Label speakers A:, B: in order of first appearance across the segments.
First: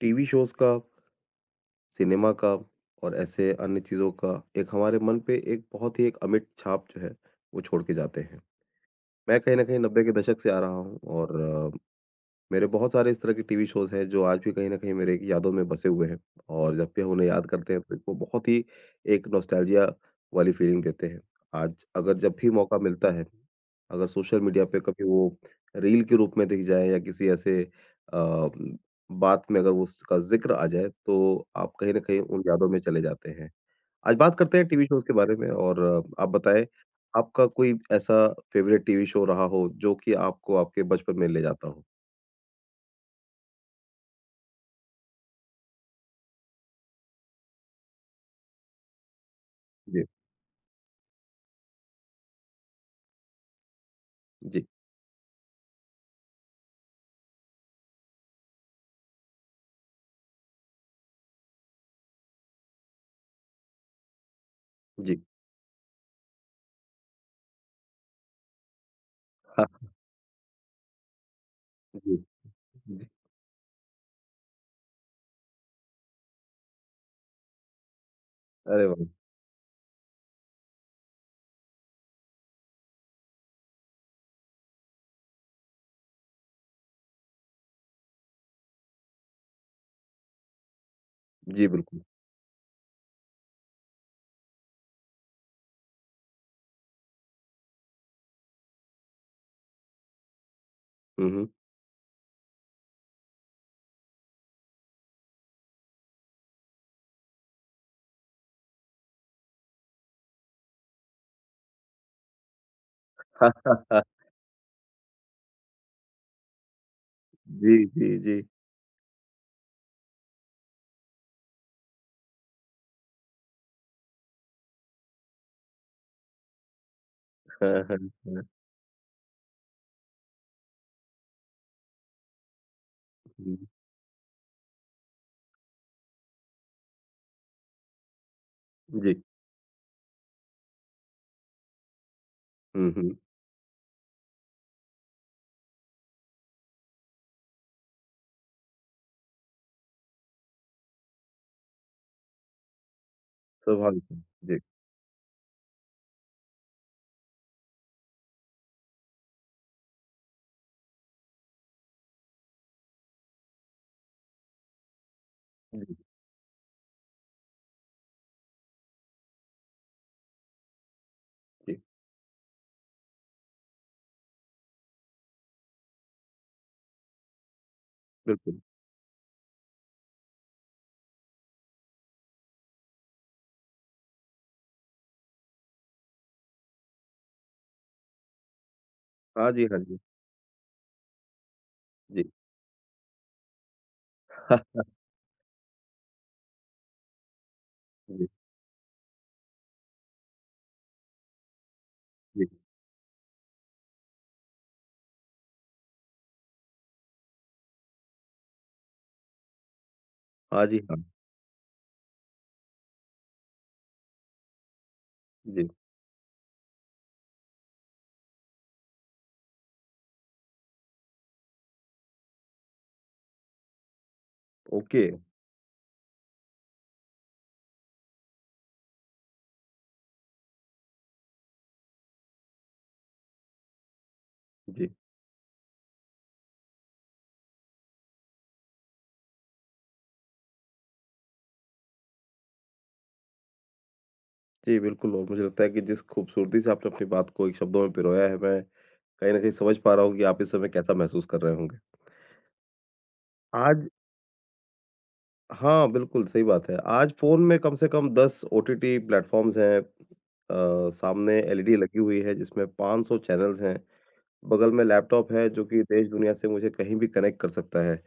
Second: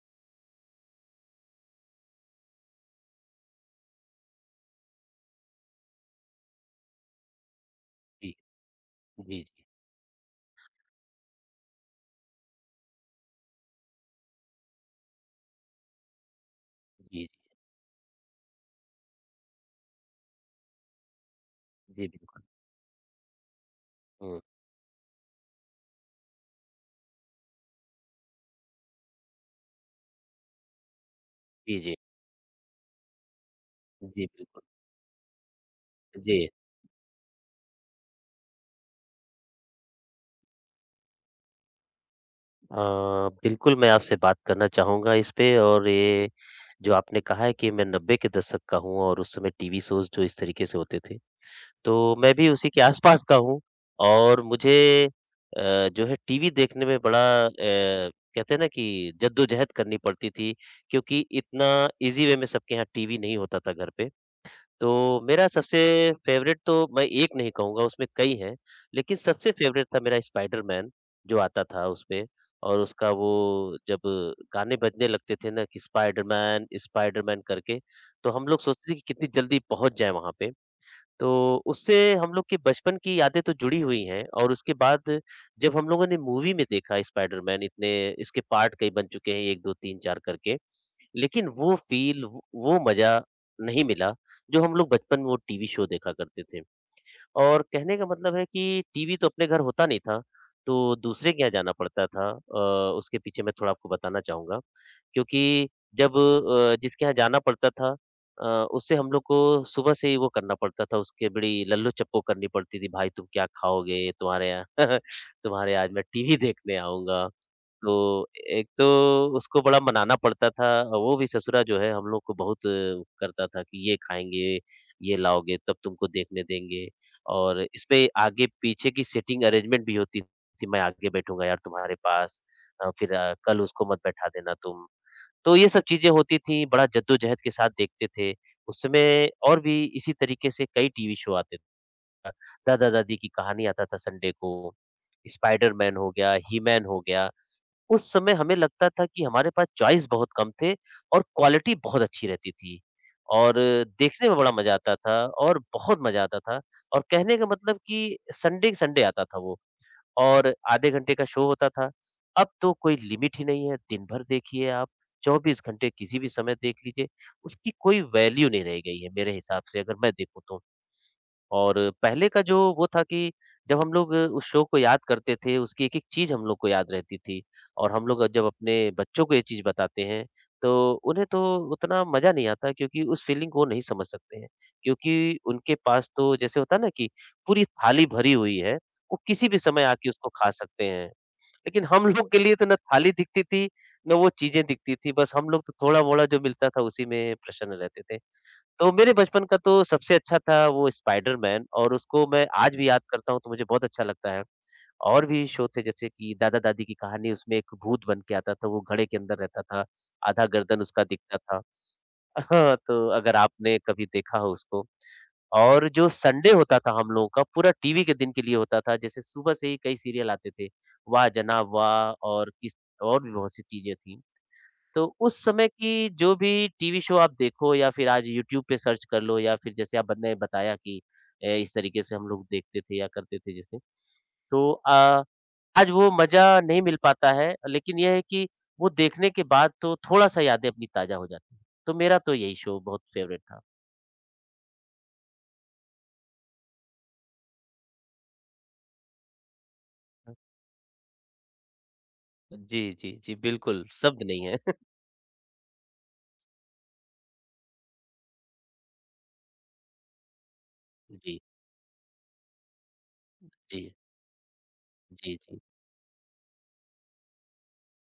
A: TV shows का, cinema का और ऐसे अन्य चीज़ों का एक हमारे मन पे एक बहुत ही एक अमिट छाप जो है, वो छोड़ के जाते
B: जी,
A: हैं। मैं
B: जी,
A: कहीं न
B: जी,
A: कहीं 90 के दशक से आ रहा हूँ और मेरे बहुत सारे इस तरह के टीवी शोज़ हैं जो आज भी कहीं न कहीं मेरे यादों में बसे हुए हैं और जब भी हम
B: जी,
A: उन्हें याद करते हैं तो वो बहुत ही एक नॉस्टैल्जिया वाली फ़ीलिंग देते हैं। आज
B: जी, जी,
A: अगर जब
B: बिल्कुल।
A: भी मौका मिलता है, अगर सोशल
B: हुँ,
A: मीडिया पे कभी वो रील के रूप में दिख जाए या किसी ऐसे बात में अगर वो उसका ज़िक्र आ जाए तो आप
B: जी,
A: कहीं
B: जी,
A: न कहीं उन यादों में चले जाते हैं। आज
B: जी,
A: बात करते
B: बिल्कुल।
A: हैं टीवी शोज़ के बारे में और आप
B: जी,
A: बताएँ आपका कोई ऐसा फ़ेवरेट टीवी शो रहा हो जो कि आपको आपके बचपन में ले जाता हो?
B: अ, बिल्कुल मैं आपसे बात करना चाहूँगा इस पे और ये जो आपने कहा है कि मैं 90 के दशक का हूँ और उस समय टीवी
A: जी।
B: शोज़ जो इस तरीके से होते थे, तो मैं भी उसी के आस-पास का हूँ और
A: जी,
B: मुझे अ, जो है टीवी देखने में बड़ा अ, कहते हैं ना कि जद्दोजहद करनी पड़ती थी क्योंकि इतना ईज़ी वे में सबके यहाँ टीवी नहीं होता था घर पे। तो
A: जी।
B: मेरा सबसे फ़ेवरेट तो मैं एक नहीं कहूँगा उसमें कई हैं, लेकिन सबसे
A: हाँ,
B: फ़ेवरेट था मेरा स्पाइडरमैन जो आता था
A: जी,
B: उसमें और
A: जी।
B: उसका वो जब गाने बजने लगते थे ना कि स्पाइडरमैन, स्पाइडरमैन करके, तो हम लोग
A: अरे
B: सोचते थे कि
A: वाह!
B: कितनी जल्दी पहुँच जाएँ वहाँ पे। तो उससे हम लोग के बचपन की यादें तो जुड़ी हुई हैं और उसके बाद जब हम लोगों ने मूवी में देखा स्पाइडरमैन इतने इसके पार्ट कई बन चुके हैं 1, 2, 3, 4 करके। लेकिन
A: जी,
B: वो
A: बिल्कुल।
B: फ़ील वो मज़ा नहीं मिला, जो हम लोग बचपन में वो टीवी शो देखा करते थे। और कहने का मतलब है कि टीवी तो अपने घर होता नहीं था, तो
A: हुँ,
B: दूसरे के
A: हुँ।
B: यहाँ जाना पड़ता था उसके पीछे मैं थोड़ा आपको बताना चाहूँगा क्योंकि जब जिसके यहाँ जाना पड़ता था अ, उससे हम लोग को सुबह से ही वो करना पड़ता था, उसके बड़ी लल्लो-चप्पो करनी पड़ती थी, भाई तुम क्या खाओगे? तुम्हारे यहाँ तुम्हारे आज मैं टीवी देखने आऊँगा।
A: जी, जी,
B: तो
A: जी।
B: एक तो उसको बड़ा मनाना पड़ता था और वो भी ससुरा जो है हम लोग को बहुत करता था कि ये खाएँगे, ये लाओगे तब तुमको देखने देंगे और
A: हाँ, हाँ,
B: इसमें
A: हाँ।
B: आगे पीछे की सीटिंग अरेंजमेंट भी होती थी, मैं आगे बैठूँगा यार तुम्हारे पास फिर
A: हुँ,
B: कल उसको मत बैठा देना तुम। तो ये सब चीज़ें होती थी, बड़ा जद्दोजहद के साथ देखते थे। उस
A: जी।
B: समय और भी इसी तरीके से कई टीवी शो आते थे।
A: हुँ, हुँ।
B: दादा-दादी की कहानी आता था संडे को, स्पाइडरमैन हो गया, ही मैन हो गया। उस समय हमें लगता था कि हमारे पास चॉइस बहुत कम थे और क्वालिटी बहुत अच्छी रहती थी और
A: स्वाभाविक है।
B: देखने में बड़ा
A: जी,
B: मज़ा आता था और बहुत मज़ा आता था और कहने का मतलब कि संडे संडे आता था वो और आधे घंटे का शो होता था। अब तो कोई लिमिट ही नहीं है, दिन भर देखिए आप, 24 घंटे
A: जी,
B: किसी भी समय देख लीजिए, उसकी कोई वैल्यू नहीं रह गई है मेरे हिसाब से अगर मैं देखूँ तो।
A: जी,
B: और पहले का जो वो था कि जब हम लोग उस शो को याद करते थे, उसकी एक-एक चीज़ हम लोग को याद रहती थी और हम लोग जब
A: बिल्कुल।
B: अपने बच्चों को ये चीज़ बताते हैं, तो उन्हें तो उतना मज़ा नहीं आता क्योंकि उस फीलिंग को वो नहीं समझ सकते हैं। क्योंकि उनके पास तो जैसे होता है ना कि पूरी थाली भरी हुई है, वो किसी
A: हाँ
B: भी
A: जी, हाँ
B: समय
A: जी।
B: आके उसको खा सकते हैं। लेकिन हम
A: जी।
B: लोग के लिए तो ना थाली दिखती थी, ना वो
A: हाँ,
B: चीज़ें दिखती थी, बस हम लोग तो थोड़ा-मोड़ा जो मिलता था उसी में प्रसन्न रहते थे।
A: जी,
B: तो मेरे बचपन का तो सबसे अच्छा था वो स्पाइडरमैन और उसको मैं
A: जी।
B: आज भी याद करता हूँ तो मुझे बहुत अच्छा लगता है। और भी शो थे जैसे कि दादा-दादी की कहानी उसमें एक भूत बन के आता था, वो घड़े के अंदर रहता था, आधा
A: हाँ जी,
B: गर्दन
A: हाँ।
B: उसका दिखता था। हाँ, तो अगर आपने कभी देखा हो उसको
A: जी,
B: और जो संडे होता था हम लोगों का पूरा टीवी के दिन के लिए होता था, जैसे सुबह से ही कई सीरियल आते थे, वाह जनाब वाह! और भी बहुत सी चीज़ें थी।
A: ओके।
B: तो उस समय की जो भी टीवी शो आप देखो या फिर आज यूट्यूब पे सर्च कर लो या फिर जैसे आप ने बताया कि इस तरीके से हम लोग देखते थे या करते थे जैसे, तो
A: जी,
B: आज वो मज़ा नहीं मिल पाता है, लेकिन ये है कि वो देखने के बाद तो थोड़ा-सा यादें अपनी ताज़ा हो जाती हैं। तो मेरा तो यही शो बहुत फेवरेट था।
A: जी, बिल्कुल और मुझे लगता है कि जिस खूबसूरती से आपने अपनी बात को एक शब्दों में पिरोया है, मैं कहीं न कहीं समझ पा रहा हूँ कि
B: हुँ।
A: आप इस समय कैसा महसूस कर रहे होंगे।
B: जी, जी, जी, बिल्कुल,
A: आज
B: शब्द नहीं है।
A: हाँ, बिल्कुल, सही बात है। आज फ़ोन में कम से कम 10 ओटीटी प्लेटफ़ॉर्म्स हैं। सामने
B: जी,
A: एलईडी लगी हुई है जिसमें 500 चैनल्स हैं।
B: जी,
A: बगल में लैपटॉप
B: जी,
A: है
B: जी,
A: जो कि देश दुनिया से मुझे कहीं भी कनेक्ट कर सकता है।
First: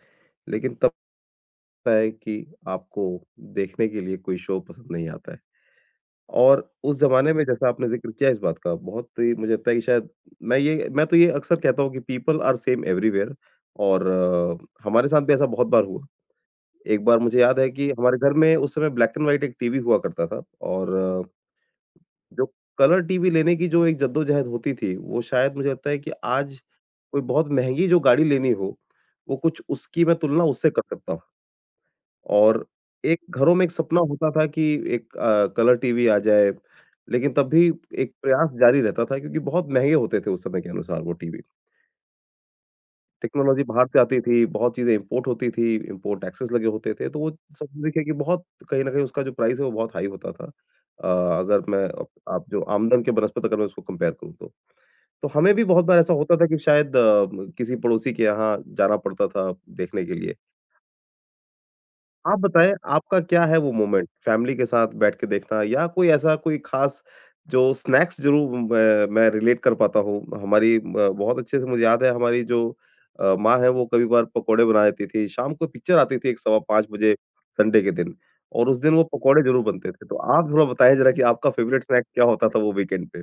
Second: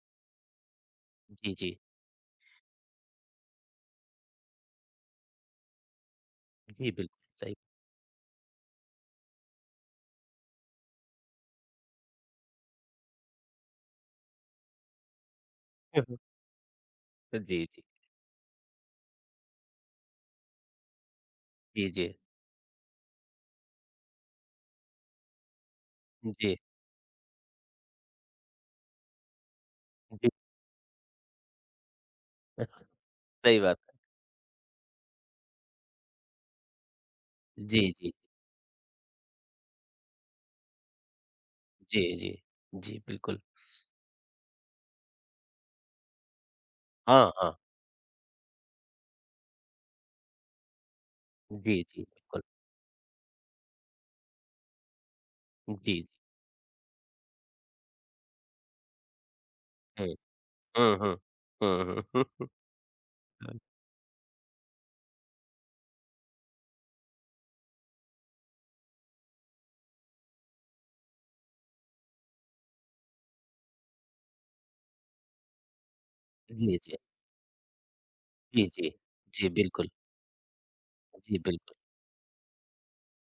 A: लेकिन तब
B: जी, जी,
A: होता है कि आपको देखने के लिए कोई शो पसंद नहीं आता है। और
B: जी,
A: उस
B: बिल्कुल
A: ज़माने में
B: सही।
A: जैसा आपने ज़िक्र किया इस बात का बहुत ही मुझे लगता है कि शायद मैं तो ये अक्सर कहता हूँ कि पीपल आर सेम एवरीवेयर और हमारे साथ भी ऐसा बहुत बार हुआ। एक बार मुझे याद
B: जी,
A: है
B: जी,
A: कि हमारे घर में उस समय ब्लैक एंड व्हाइट एक टीवी हुआ करता था और
B: जी, जी,
A: जो कलर टीवी लेने की जो एक जद्दोजहद होती थी, वो शायद मुझे लगता है कि
B: जी,
A: आज कोई बहुत महँगी जो गाड़ी लेनी हो, वो कुछ उसकी मैं
B: जी,
A: तुलना उससे कर सकता हूँ। और एक घरों
B: सही
A: में एक
B: बात है।
A: सपना होता था कि एक कलर टीवी आ जाए, लेकिन तब भी
B: जी, जी।
A: एक प्रयास जारी रहता था क्योंकि बहुत महँगे होते थे उस समय के अनुसार वो टीवी।
B: जी, जी। जी, बिल्कुल।
A: टेक्नोलॉज़ी बाहर से आती थी, बहुत चीज़ें इम्पोर्ट होती थी, इम्पोर्ट टैक्सेस लगे होते थे, तो वो
B: हाँ, हाँ।
A: सब देखिए कि बहुत कहीं न कहीं उसका जो प्राइस है वो बहुत हाई होता था। अ, अगर
B: जी,
A: मैं
B: जी,
A: अप
B: बिल्कुल।
A: आप जो आमदन के बनस्पत अगर मैं उसको कंपेयर करूँ तो। तो हमें भी बहुत बार
B: जी,
A: ऐसा होता था कि शायद किसी पड़ोसी के यहाँ जाना पड़ता था देखने के
B: जी।
A: लिए।
B: हुँ, हुँ, हुँ।
A: आप
B: हुँ,
A: बताएँ आपका क्या है
B: हुँ।
A: वो मोमेंट? फैमिली के साथ बैठ के देखना या कोई ऐसा कोई ख़ास जो स्नैक्स ज़रूर मैं रिलेट कर पाता हूँ। हमारी ब बहुत अच्छे से मुझे याद है हमारी जो माँ है वो कभी-कभार पकौड़े बना देती थी। शाम को पिक्चर आती थी
B: जी,
A: 5:15
B: जी।
A: बजे संडे के दिन
B: जी,
A: और उस
B: जी।
A: दिन वो पकौड़े
B: जी,
A: ज़रूर
B: बिल्कुल।
A: बनते थे। तो आप थोड़ा बताएँ ज़रा कि
B: जी,
A: आपका
B: बिल्कुल।
A: फ़ेवरेट स्नैक क्या होता था वो वीकेंड पे?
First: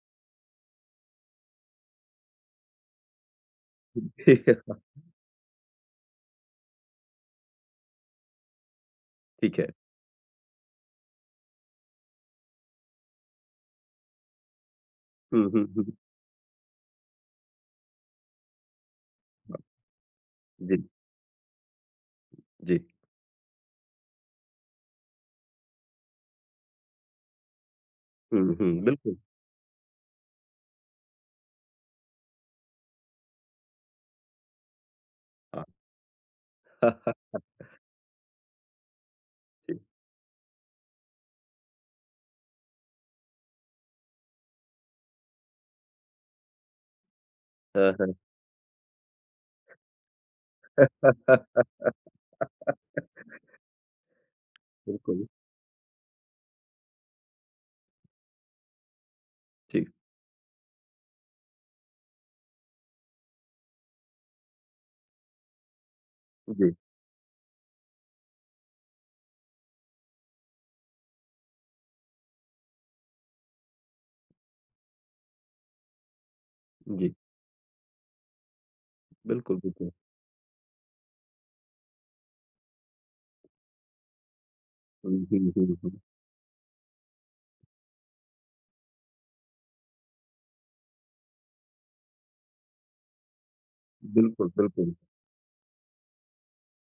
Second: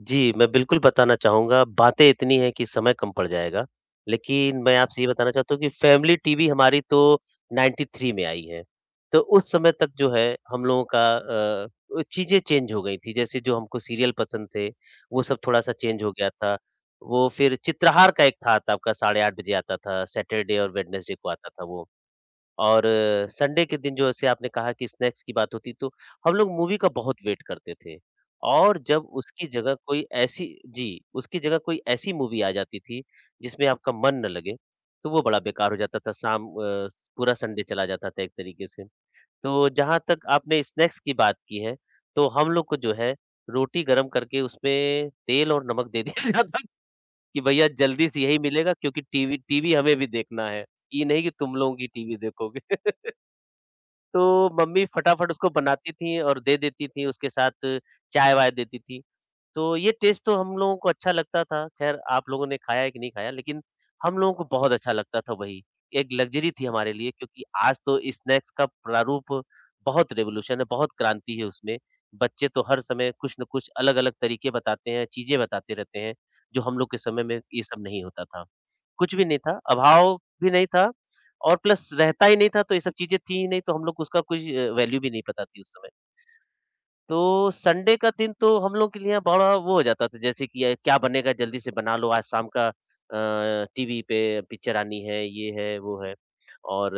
B: जी, मैं बिल्कुल बताना चाहूँगा, बातें इतनी हैं कि समय कम पड़ जाएगा। लेकिन मैं आपसे ये बताना चाहता हूँ कि फ़ैमिली टीवी हमारी तो 93 में आई है। तो उस
A: ठीक है।
B: समय तक जो है हम लोगों का चीज़ें चेंज हो गई थी। जैसे जो हमको सीरियल पसंद थे, वो सब
A: हुँ, हुँ,
B: थोड़ा-सा
A: हुँ।
B: चेंज हो गया था। वो फिर चित्रहार का एक था आता आपका 8:30 बजे आता था, सैटरडे और
A: जी,
B: वेडनेसडे को आता था वो।
A: जी।
B: और संडे के दिन जो जैसे आपने कहा कि स्नैक्स की बात होती तो हम लोग मूवी का बहुत वेट करते थे
A: हुँ,
B: और
A: हुँ,
B: जब
A: बिल्कुल।
B: उसकी जगह कोई ऐसी जी, उसकी जगह कोई ऐसी मूवी आ जाती थी जिसमें आपका मन ना लगे, तो वो बड़ा
A: हाँ।
B: बेकार हो जाता था शाम पूरा संडे चला जाता था एक तरीके से। तो
A: जी।
B: जहाँ तक आपने स्नैक्स की बात की है, तो हम लोग को जो है रोटी गरम करके उसमें तेल और नमक दे दिया जाता कि भैया
A: हाँ,
B: जल्दी
A: हाँ।
B: से यही मिलेगा क्योंकि टीवी टीवी हमें भी देखना है। ये नहीं कि तुम लोगों की टीवी देखोगे। तो मम्मी
A: बिल्कुल।
B: फटाफट उसको बनाती थीं और दे देती थीं, उसके साथ चाय-वाय देती थीं। तो
A: जी,
B: ये टेस्ट तो हम लोगों को अच्छा लगता था, ख़ैर आप लोगों ने खाया है कि नहीं खाया, लेकिन हम लोगों को बहुत अच्छा लगता था वही। एक लग्ज़री थी
A: जी।
B: हमारे लिए क्योंकि आज तो स्नैक्स का प्रारूप बहुत रिवॉल्यूशन है, बहुत क्रांति है उसमें। बच्चे तो हर समय कुछ न कुछ अलग-अलग तरीके बताते हैं, चीज़ें बताते रहते हैं, जो हम लोग के
A: जी,
B: समय में ये सब नहीं होता था। कुछ भी नहीं
A: बिल्कुल,
B: था,
A: बिल्कुल।
B: अभाव भी नहीं था और प्लस रहता ही नहीं था, तो ये सब चीज़ें थी ही नहीं, तो हम लोग को उसका कुछ वैल्यू भी
A: हुँ,
B: नहीं पता
A: हुँ,
B: थी उस
A: हुँ, हुँ।
B: समय। तो संडे का दिन तो हम लोग के लिए बड़ा वो हो जाता था, जैसे कि क्या बनेगा जल्दी से बना लो आज शाम का टीवी पे
A: बिल्कुल,
B: पिक्चर
A: बिल्कुल।
B: आनी है, ये है, वो है। और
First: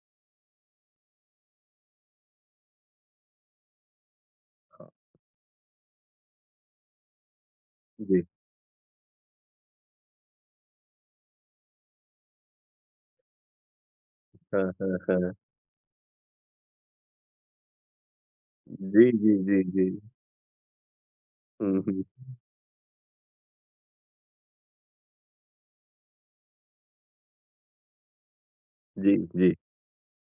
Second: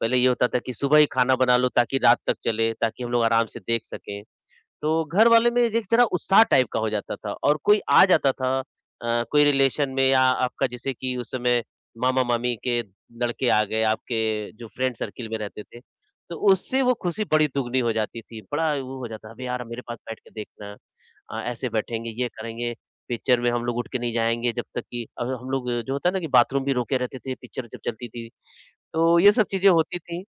B: पहले ये होता था कि सुबह ही खाना बना लो ताकि रात तक चले, ताकि हम लोग आराम से देख सकें।
A: हाँ,
B: तो घर वाले में एक जरा उत्साह टाइप का हो जाता था और कोई आ
A: जी।
B: जाता था कोई रिलेशन में या आपका जैसे कि उस समय मामा-मामी के लड़के आ गए, आपके
A: हाँ,
B: जो फ्रेंड
A: हाँ,
B: सर्किल
A: हाँ।
B: में रहते थे, तो उससे वो खुशी बड़ी दुगनी हो जाती थी। बड़ा वो हो
A: जी,
B: जाता,
A: जी,
B: "अबे
A: जी,
B: यार! मेरे
A: जी।
B: पास बैठ के देखना ऐसे
A: हुँ, हुँ।
B: बैठेंगे, ये करेंगे, पिक्चर में हम लोग उठ के नहीं जाएँगे जब तक कि" अब हम लोग जो होता है ना कि बाथरूम भी रोके रहते थे, पिक्चर जब चलती थी,
A: जी,
B: तो ये सब
A: जी,
B: चीज़ें होती थीं।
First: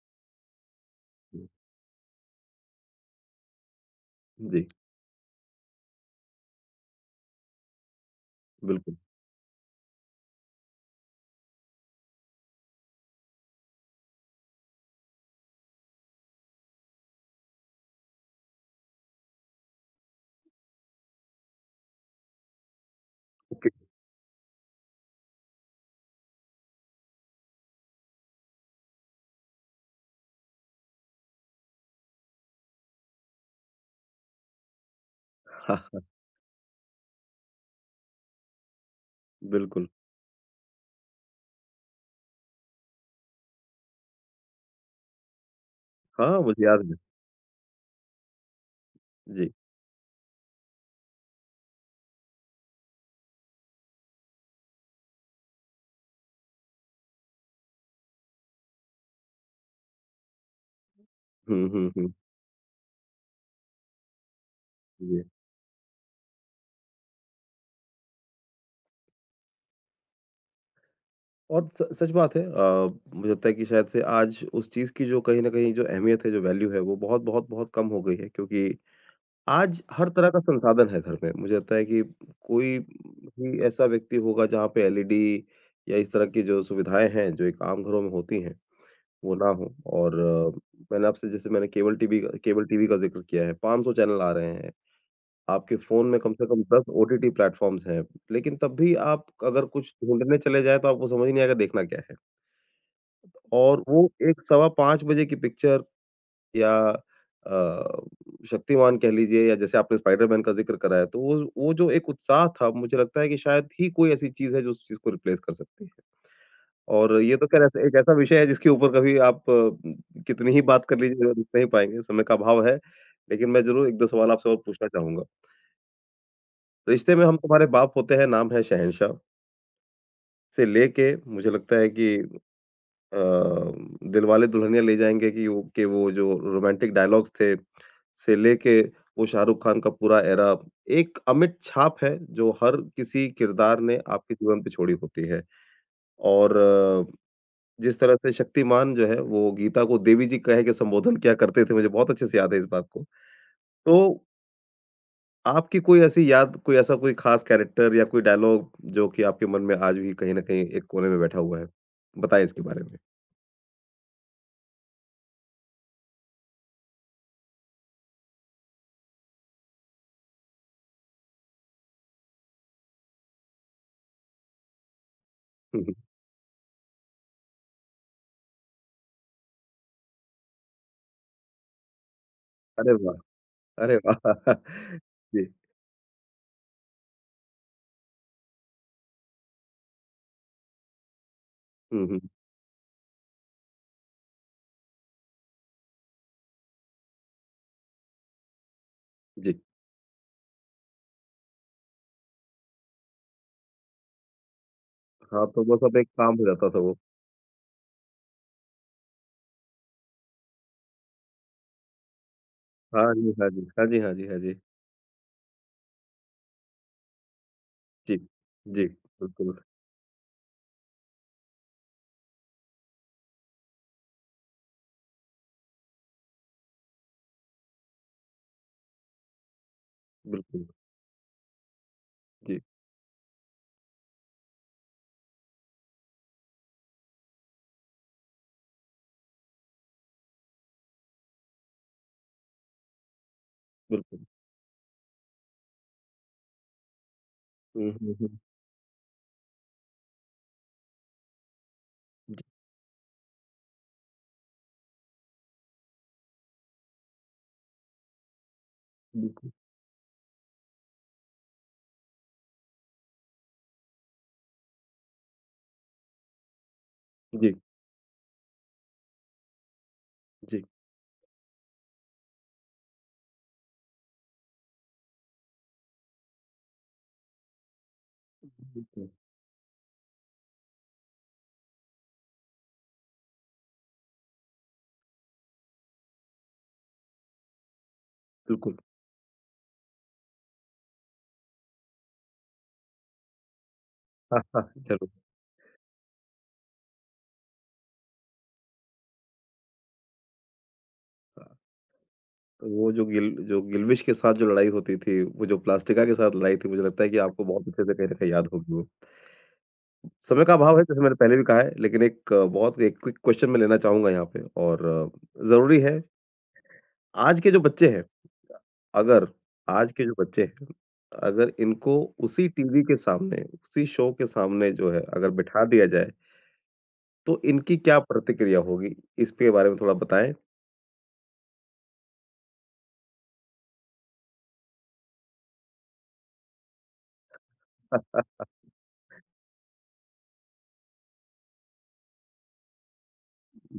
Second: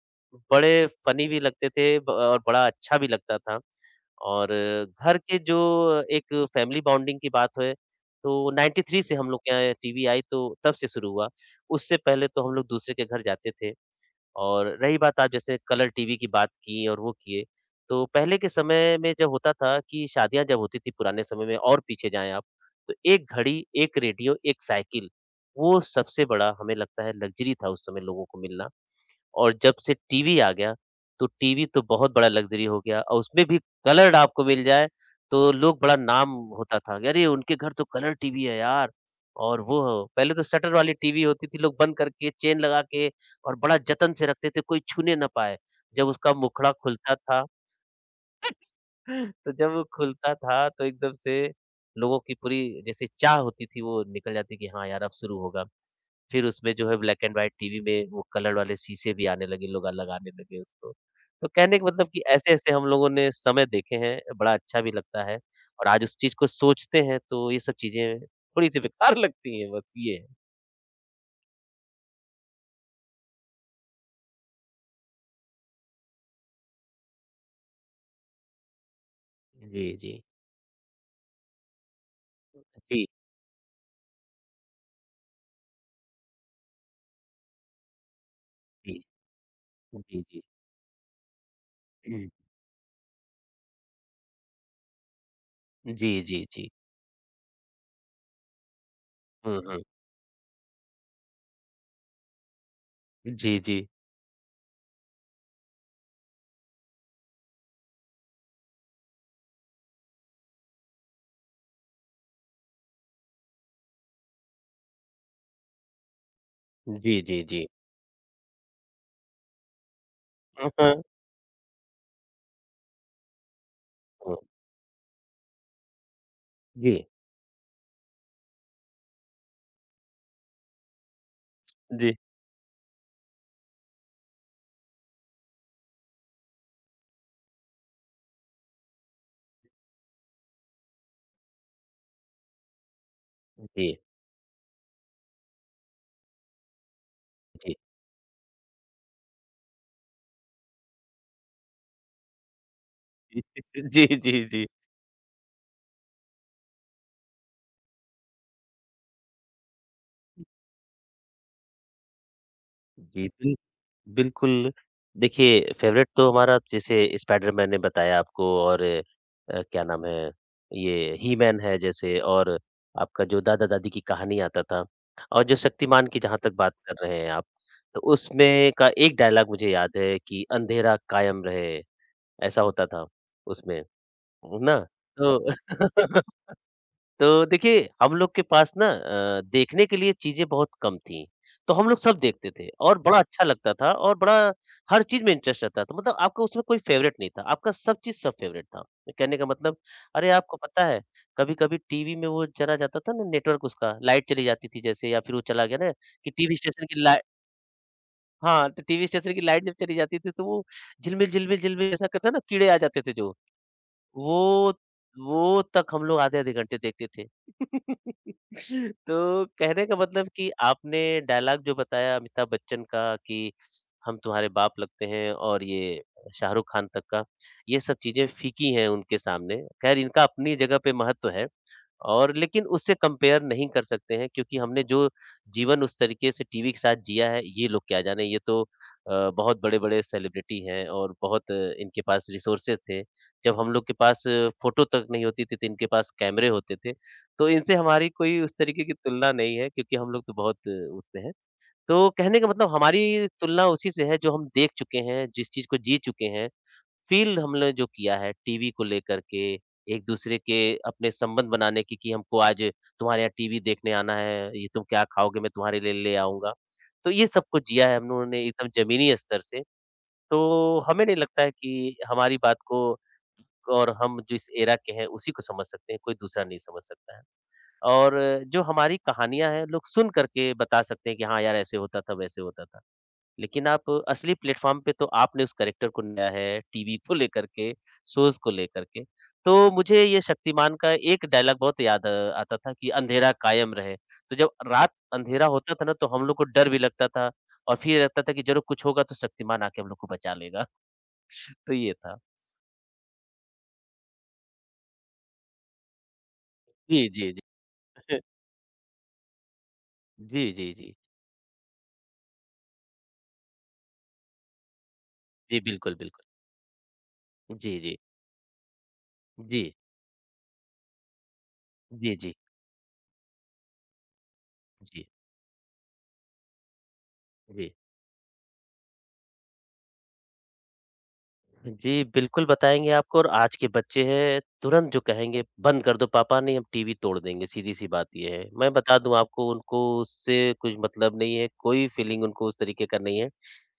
B: बड़े फ़नी भी
A: जी,
B: लगते थे ब और बड़ा अच्छा भी लगता था। और
A: जी,
B: घर के जो एक फैमिली बॉन्डिंग की बात है, तो
A: बिल्कुल।
B: 93 से हम लोग के यहाँ टीवी आई तो तब से शुरू हुआ। उससे पहले तो हम लोग दूसरे के घर जाते थे और रही बात आप जैसे कलर टीवी की बात की और वो किए, तो पहले के समय में जब होता था कि शादियाँ जब होती थी पुराने समय में और पीछे जाएँ आप, तो 1 घड़ी,
A: ओके,
B: 1 रेडियो, 1 साइकिल, वो सबसे बड़ा हमें लगता है लग्ज़री था उस समय लोगों को मिलना। और जब से टीवी आ गया, तो टीवी तो बहुत बड़ा लग्ज़री हो गया और उसमें भी कलर्ड आपको मिल जाए, तो लोग बड़ा
A: हाँ,
B: नाम होता था कि अरे! उनके घर तो कलर टीवी है यार। और वो
A: बिल्कुल।
B: पहले तो शटर वाली टीवी होती थी, लोग बंद करके चेन लगा के और बड़ा जतन से रखते थे, कोई छूने ना पाए। जब उसका
A: हाँ, मुझे
B: मुखड़ा
A: याद है।
B: खुलता था
A: जी।
B: तो जब वो खुलता था, तो एकदम से लोगों की पूरी जैसे चाह होती थी, वो निकल जाती कि हाँ यार, अब शुरू होगा। फिर उसमें जो है ब्लैक एंड व्हाइट टीवी में वो कलर वाले शीशे भी आने लगे, लोग लगाने लगे उसको। तो
A: हुँ,
B: कहने का
A: हुँ,
B: मतलब
A: हुँ,
B: कि ऐसे-ऐसे हम लोगों ने समय देखे हैं, बड़ा अच्छा भी
A: जी।
B: लगता है। और आज उस चीज़ को सोचते हैं तो ये सब चीज़ें थोड़ी-सी बेकार लगती हैं बस ये है।
A: और स सच बात है मुझे लगता है कि शायद से आज उस चीज़ की जो कहीं न कहीं जो अहमियत है, जो वैल्यू है, वो बहुत-बहुत बहुत बहुत कम हो गई है क्योंकि आज
B: जी,
A: हर
B: जी।
A: तरह का संसाधन है घर में। मुझे लगता है कि कोई
B: जी,
A: भी ऐसा व्यक्ति होगा जहाँ पे एलईडी या इस तरह की जो सुविधाएँ हैं, जो एक आम घरों में होती हैं,
B: जी।
A: वो ना हो और
B: जी, जी।
A: मैंने आपसे जैसे मैंने
B: हुँ।
A: केबल टीवी का ज़िक्र किया है, 500 चैनल आ रहे हैं, आपके फ़ोन
B: जी,
A: में कम
B: जी,
A: से कम
B: जी।
A: 10 ओटीटी प्लेटफ़ॉर्म्स हैं, लेकिन तब भी आप
B: हुँ,
A: अगर
B: हुँ।
A: कुछ ढूँढने चले जाएँ, तो आपको समझ ही नहीं आएगा देखना क्या है?
B: जी,
A: और
B: जी।
A: वो एक सवा 5 बजे की पिक्चर या अ, शक्तिमान कह लीजिए या जैसे आपने स्पाइडरमैन का ज़िक्र कराया तो वो जो एक उत्साह था मुझे लगता है कि शायद ही कोई ऐसी चीज़ है जो उस चीज़ को रिप्लेस कर सकती है। और
B: जी,
A: ये
B: जी,
A: तो ख़ैर
B: जी।
A: एक ऐसा विषय है जिसके ऊपर कभी आप कितनी ही बात कर
B: हाँ,
A: लीजिए रुक नहीं पाएँगे, समय का अभाव है। लेकिन मैं ज़रूर 1-2 सवाल
B: हाँ।
A: आपसे और पूछना चाहूँगा।
B: जी।
A: रिश्ते में हम तुम्हारे बाप होते हैं नाम है शहंशाह, से लेके मुझे लगता है
B: जी।
A: कि अ, दिलवाले दुल्हनिया ले जाएँगे कि वो जो रोमांटिक डायलॉग्स थे, से लेके वो शाहरुख खान का पूरा एरा, एक अमिट छाप है जो हर किसी किरदार
B: जी।
A: ने आपके जीवन पे छोड़ी होती है। और
B: जी। जी,
A: जिस तरह से शक्तिमान जो है वो गीता को देवी जी कह के संबोधन किया करते थे, मुझे बहुत अच्छे से याद है इस बात को।
B: जी,
A: तो
B: जी।
A: आपकी कोई ऐसी याद, कोई ऐसा कोई खास कैरेक्टर या कोई डायलॉग जो कि आपके मन में आज भी कहीं न कहीं एक कोने में बैठा हुआ है? बताएँ इसके बारे में।
B: जी, जी। जी, बिल्कुल, देखिए फ़ेवरेट तो हमारा जैसे स्पाइडरमैन ने बताया आपको और क्या नाम है, ये ही मैन है जैसे। और आपका जो दादा-दादी की कहानी आता था और जो
A: हुँ, हुँ।
B: शक्तिमान की जहाँ तक बात कर रहे हैं आप, तो उसमें का एक डायलॉग मुझे याद है कि अंधेरा कायम रहे, ऐसा होता
A: अरे
B: था
A: वाह!
B: उसमें,
A: अरे वाह!
B: ना? तो
A: जी।
B: तो देखिए, हम लोग के पास ना देखने के लिए चीज़ें बहुत कम थीं, तो हम लोग
A: हुँ,
B: सब
A: हुँ।
B: देखते थे और बड़ा अच्छा लगता था और बड़ा हर चीज़ में इंटरेस्ट रहता था। मतलब आपका उसमें कोई फ़ेवरेट नहीं था, आपका सब चीज़ सब फ़ेवरेट था। कहने का
A: जी।
B: मतलब अरे, आपको पता है कभी-कभी टीवी में वो चला जाता था ना नेटवर्क उसका, लाइट चली जाती थी जैसे या फिर वो
A: हाँ, तो
B: चला
A: वो
B: गया ना
A: सब एक
B: कि
A: काम हो
B: टीवी
A: जाता था
B: स्टेशन
A: वो।
B: की लाइ हाँ, तो टीवी स्टेशन की लाइट जब चली जाती थी तो वो झिलमिल-झिलमिल-झिलमिल ऐसा करता है ना कीड़े आ जाते
A: हाँ
B: थे जो।
A: जी, हाँ जी। हाँ जी, हाँ जी, हाँ जी।
B: वो वो तक हम लोग आधे-आधे घंटे देखते थे।
A: जी। जी,
B: तो
A: बिल्कुल,
B: कहने का मतलब कि आपने डायलॉग जो बताया अमिताभ बच्चन का कि हम तुम्हारे बाप लगते हैं और ये शाहरुख खान तक का, ये सब चीज़ें फीकी हैं उनके सामने। ख़ैर इनका अपनी
A: बिल्कुल।
B: जगह पे महत्व है। और
A: जी,
B: लेकिन उससे कंपेयर नहीं कर सकते हैं क्योंकि हमने जो जीवन उस तरीके से टीवी के साथ जिया है, ये लोग क्या जाने। ये तो बहुत बड़े-बड़े सेलिब्रिटी हैं और बहुत इनके पास रिसोर्सेज़ थे। जब हम लोग के पास
A: बिल्कुल।
B: फ़ोटो तक नहीं होती थी, तो इनके पास कैमरे होते थे। तो इनसे
A: हुँ,
B: हमारी
A: हुँ, हुँ।
B: कोई उस तरीके की तुलना नहीं है क्योंकि हम लोग तो बहुत उसमें हैं। तो कहने
A: जी,
B: का मतलब हमारी तुलना उसी से है जो हम देख चुके हैं, जिस चीज़ को जी चुके हैं। फ़ील हमने जो किया है टीवी को लेकर के,
A: बिल्कुल।
B: एक दूसरे के अपने संबंध बनाने की कि हमको आज तुम्हारे यहाँ टीवी देखने आना है, ये तुम क्या खाओगे मैं तुम्हारे लिए ले आऊँगा। तो ये सब
A: जी,
B: कुछ जिया है हम लोगों ने एकदम ज़मीनी स्तर से,
A: जी,
B: तो हमें नहीं लगता है कि हमारी बात को और हम जिस एरा के हैं उसी को समझ सकते हैं, कोई दूसरा नहीं समझ सकता है। और जो हमारी
A: बिल्कुल,
B: कहानियाँ हैं लोग सुन कर के बता सकते हैं कि हाँ यार ऐसे होता था, वैसे होता था। लेकिन आप असली प्लेटफ़ॉर्म पे तो आपने उस कैरेक्टर को लाया है, टीवी को लेकर के, शोज़ को
A: बिल्कुल।
B: लेकर के। तो मुझे ये शक्तिमान का एक डायलॉग बहुत याद आता था कि अंधेरा कायम रहे। तो
A: हाँ,
B: जब
A: हाँ,
B: रात
A: ज़रूर।
B: अंधेरा होता था ना तो हम लोग को डर भी लगता था और फिर ये लगता था कि ज़रूर कुछ होगा तो शक्तिमान आके हम लोग को बचा लेगा।
A: हाँ,
B: तो ये था।
A: तो वो जो गिल जो गिल्विश के साथ जो लड़ाई होती थी, वो जो प्लास्टिका के साथ लड़ाई थी, मुझे लगता है
B: जी,
A: कि
B: जी,
A: आपको बहुत अच्छे से कहीं न
B: जी।
A: कहीं याद होगी वो।
B: जी,
A: समय का
B: जी,
A: अभाव है,
B: जी।
A: जैसे मैंने पहले भी कहा है, लेकिन एक बहुत एक क्विक क्वेश्चन मैं लेना चाहूँगा यहाँ पे और
B: जी,
A: ज़रूरी
B: बिल्कुल,
A: है,
B: बिल्कुल।
A: आज के जो
B: जी,
A: बच्चे
B: जी।
A: हैं अगर
B: जी।
A: आज के जो बच्चे हैं, अगर इनको
B: जी, जी।
A: उसी टीवी के सामने, उसी शो के सामने जो है
B: जी,
A: अगर बिठा दिया जाए, तो
B: जी।
A: इनकी क्या प्रतिक्रिया होगी? इसके बारे में थोड़ा बताएँ?
B: जी, बिल्कुल बताएँगे आपको। और आज के बच्चे हैं तुरंत जो कहेंगे बंद कर दो पापा नहीं हम टीवी तोड़ देंगे, सीधी-सी बात ये है। मैं बता दूँ आपको उनको उससे कुछ मतलब नहीं है, कोई फीलिंग उनको उस तरीके का नहीं है।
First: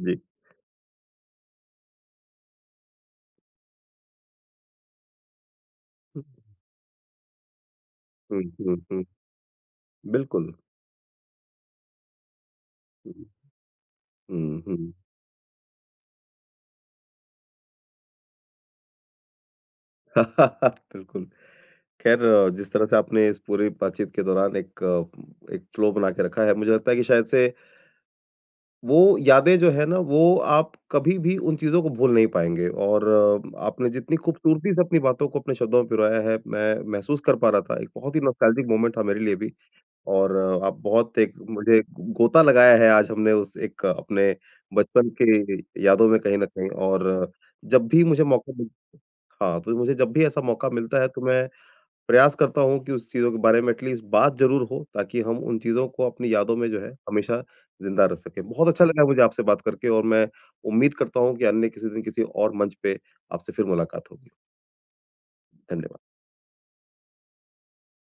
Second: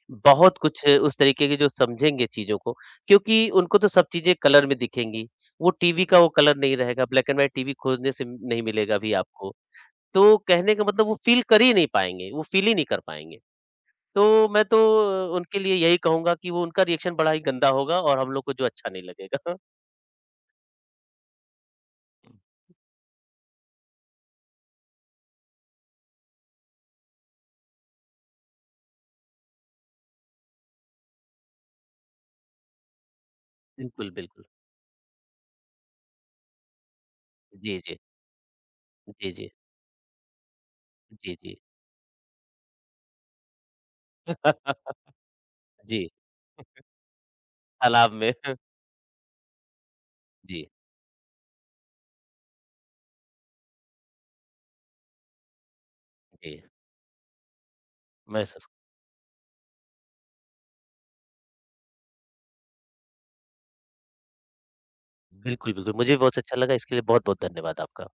A: जी।
B: बहुत कुछ है उस तरीके की जो समझेंगे चीज़ों को क्योंकि उनको तो सब चीज़ें कलर में दिखेंगी। वो टीवी का वो कलर नहीं रहेगा, ब्लैक एंड व्हाइट टीवी खोजने से
A: हुँ,
B: नहीं
A: हुँ,
B: मिलेगा
A: हुँ।
B: अभी आपको। तो
A: बिल्कुल।
B: कहने का मतलब वो फ़ील कर ही नहीं पाएँगे, वो फ़ील ही नहीं कर
A: हुँ,
B: पाएँगे। तो
A: हुँ,
B: मैं तो
A: हुँ।
B: उनके लिए यही कहूँगा कि वो उनका रिएक्शन बड़ा ही गंदा होगा और हम लोग को जो अच्छा नहीं लगेगा।
A: बिल्कुल। ख़ैर जिस तरह से आपने इस पूरी बातचीत के दौरान एक एक फ़्लो बना के रखा है, मुझे लगता है कि शायद से वो यादें जो है ना, वो आप कभी भी उन चीज़ों को भूल नहीं पाएँगे और आपने
B: बिल्कुल,
A: जितनी
B: बिल्कुल।
A: खूबसूरती से अपनी बातों को अपने शब्दों में पिरोया है, मैं महसूस कर पा रहा
B: जी,
A: था। एक
B: जी।
A: बहुत ही नॉस्टैल्जिक मोमेंट था मेरे
B: जी,
A: लिए
B: जी।
A: भी और आप बहुत एक
B: जी, जी।
A: मुझे गोता लगाया है आज हमने उस एक अपने बचपन की यादों
B: जी,
A: में कहीं न कहीं और अ, जब भी
B: तालाब
A: मुझे
B: में।
A: मौका मिल हाँ, तो मुझे जब भी ऐसा मौका
B: जी,
A: मिलता है तो मैं प्रयास करता हूँ कि उस चीज़ों के बारे में एटलीस्ट बात ज़रूर हो, ताकि हम उन चीज़ों को अपनी यादों
B: जी।
A: में जो है हमेशा ज़िंदा रख सकें।
B: महसूस।
A: बहुत अच्छा लगा मुझे आपसे बात करके और मैं उम्मीद करता हूँ कि अन्य किसी दिन किसी और मंच पे आपसे फिर मुलाकात होगी।
B: बिल्कुल, बिल्कुल।
A: धन्यवाद।
B: मुझे भी बहुत अच्छा लगा। इसके लिए बहुत-बहुत धन्यवाद आपका।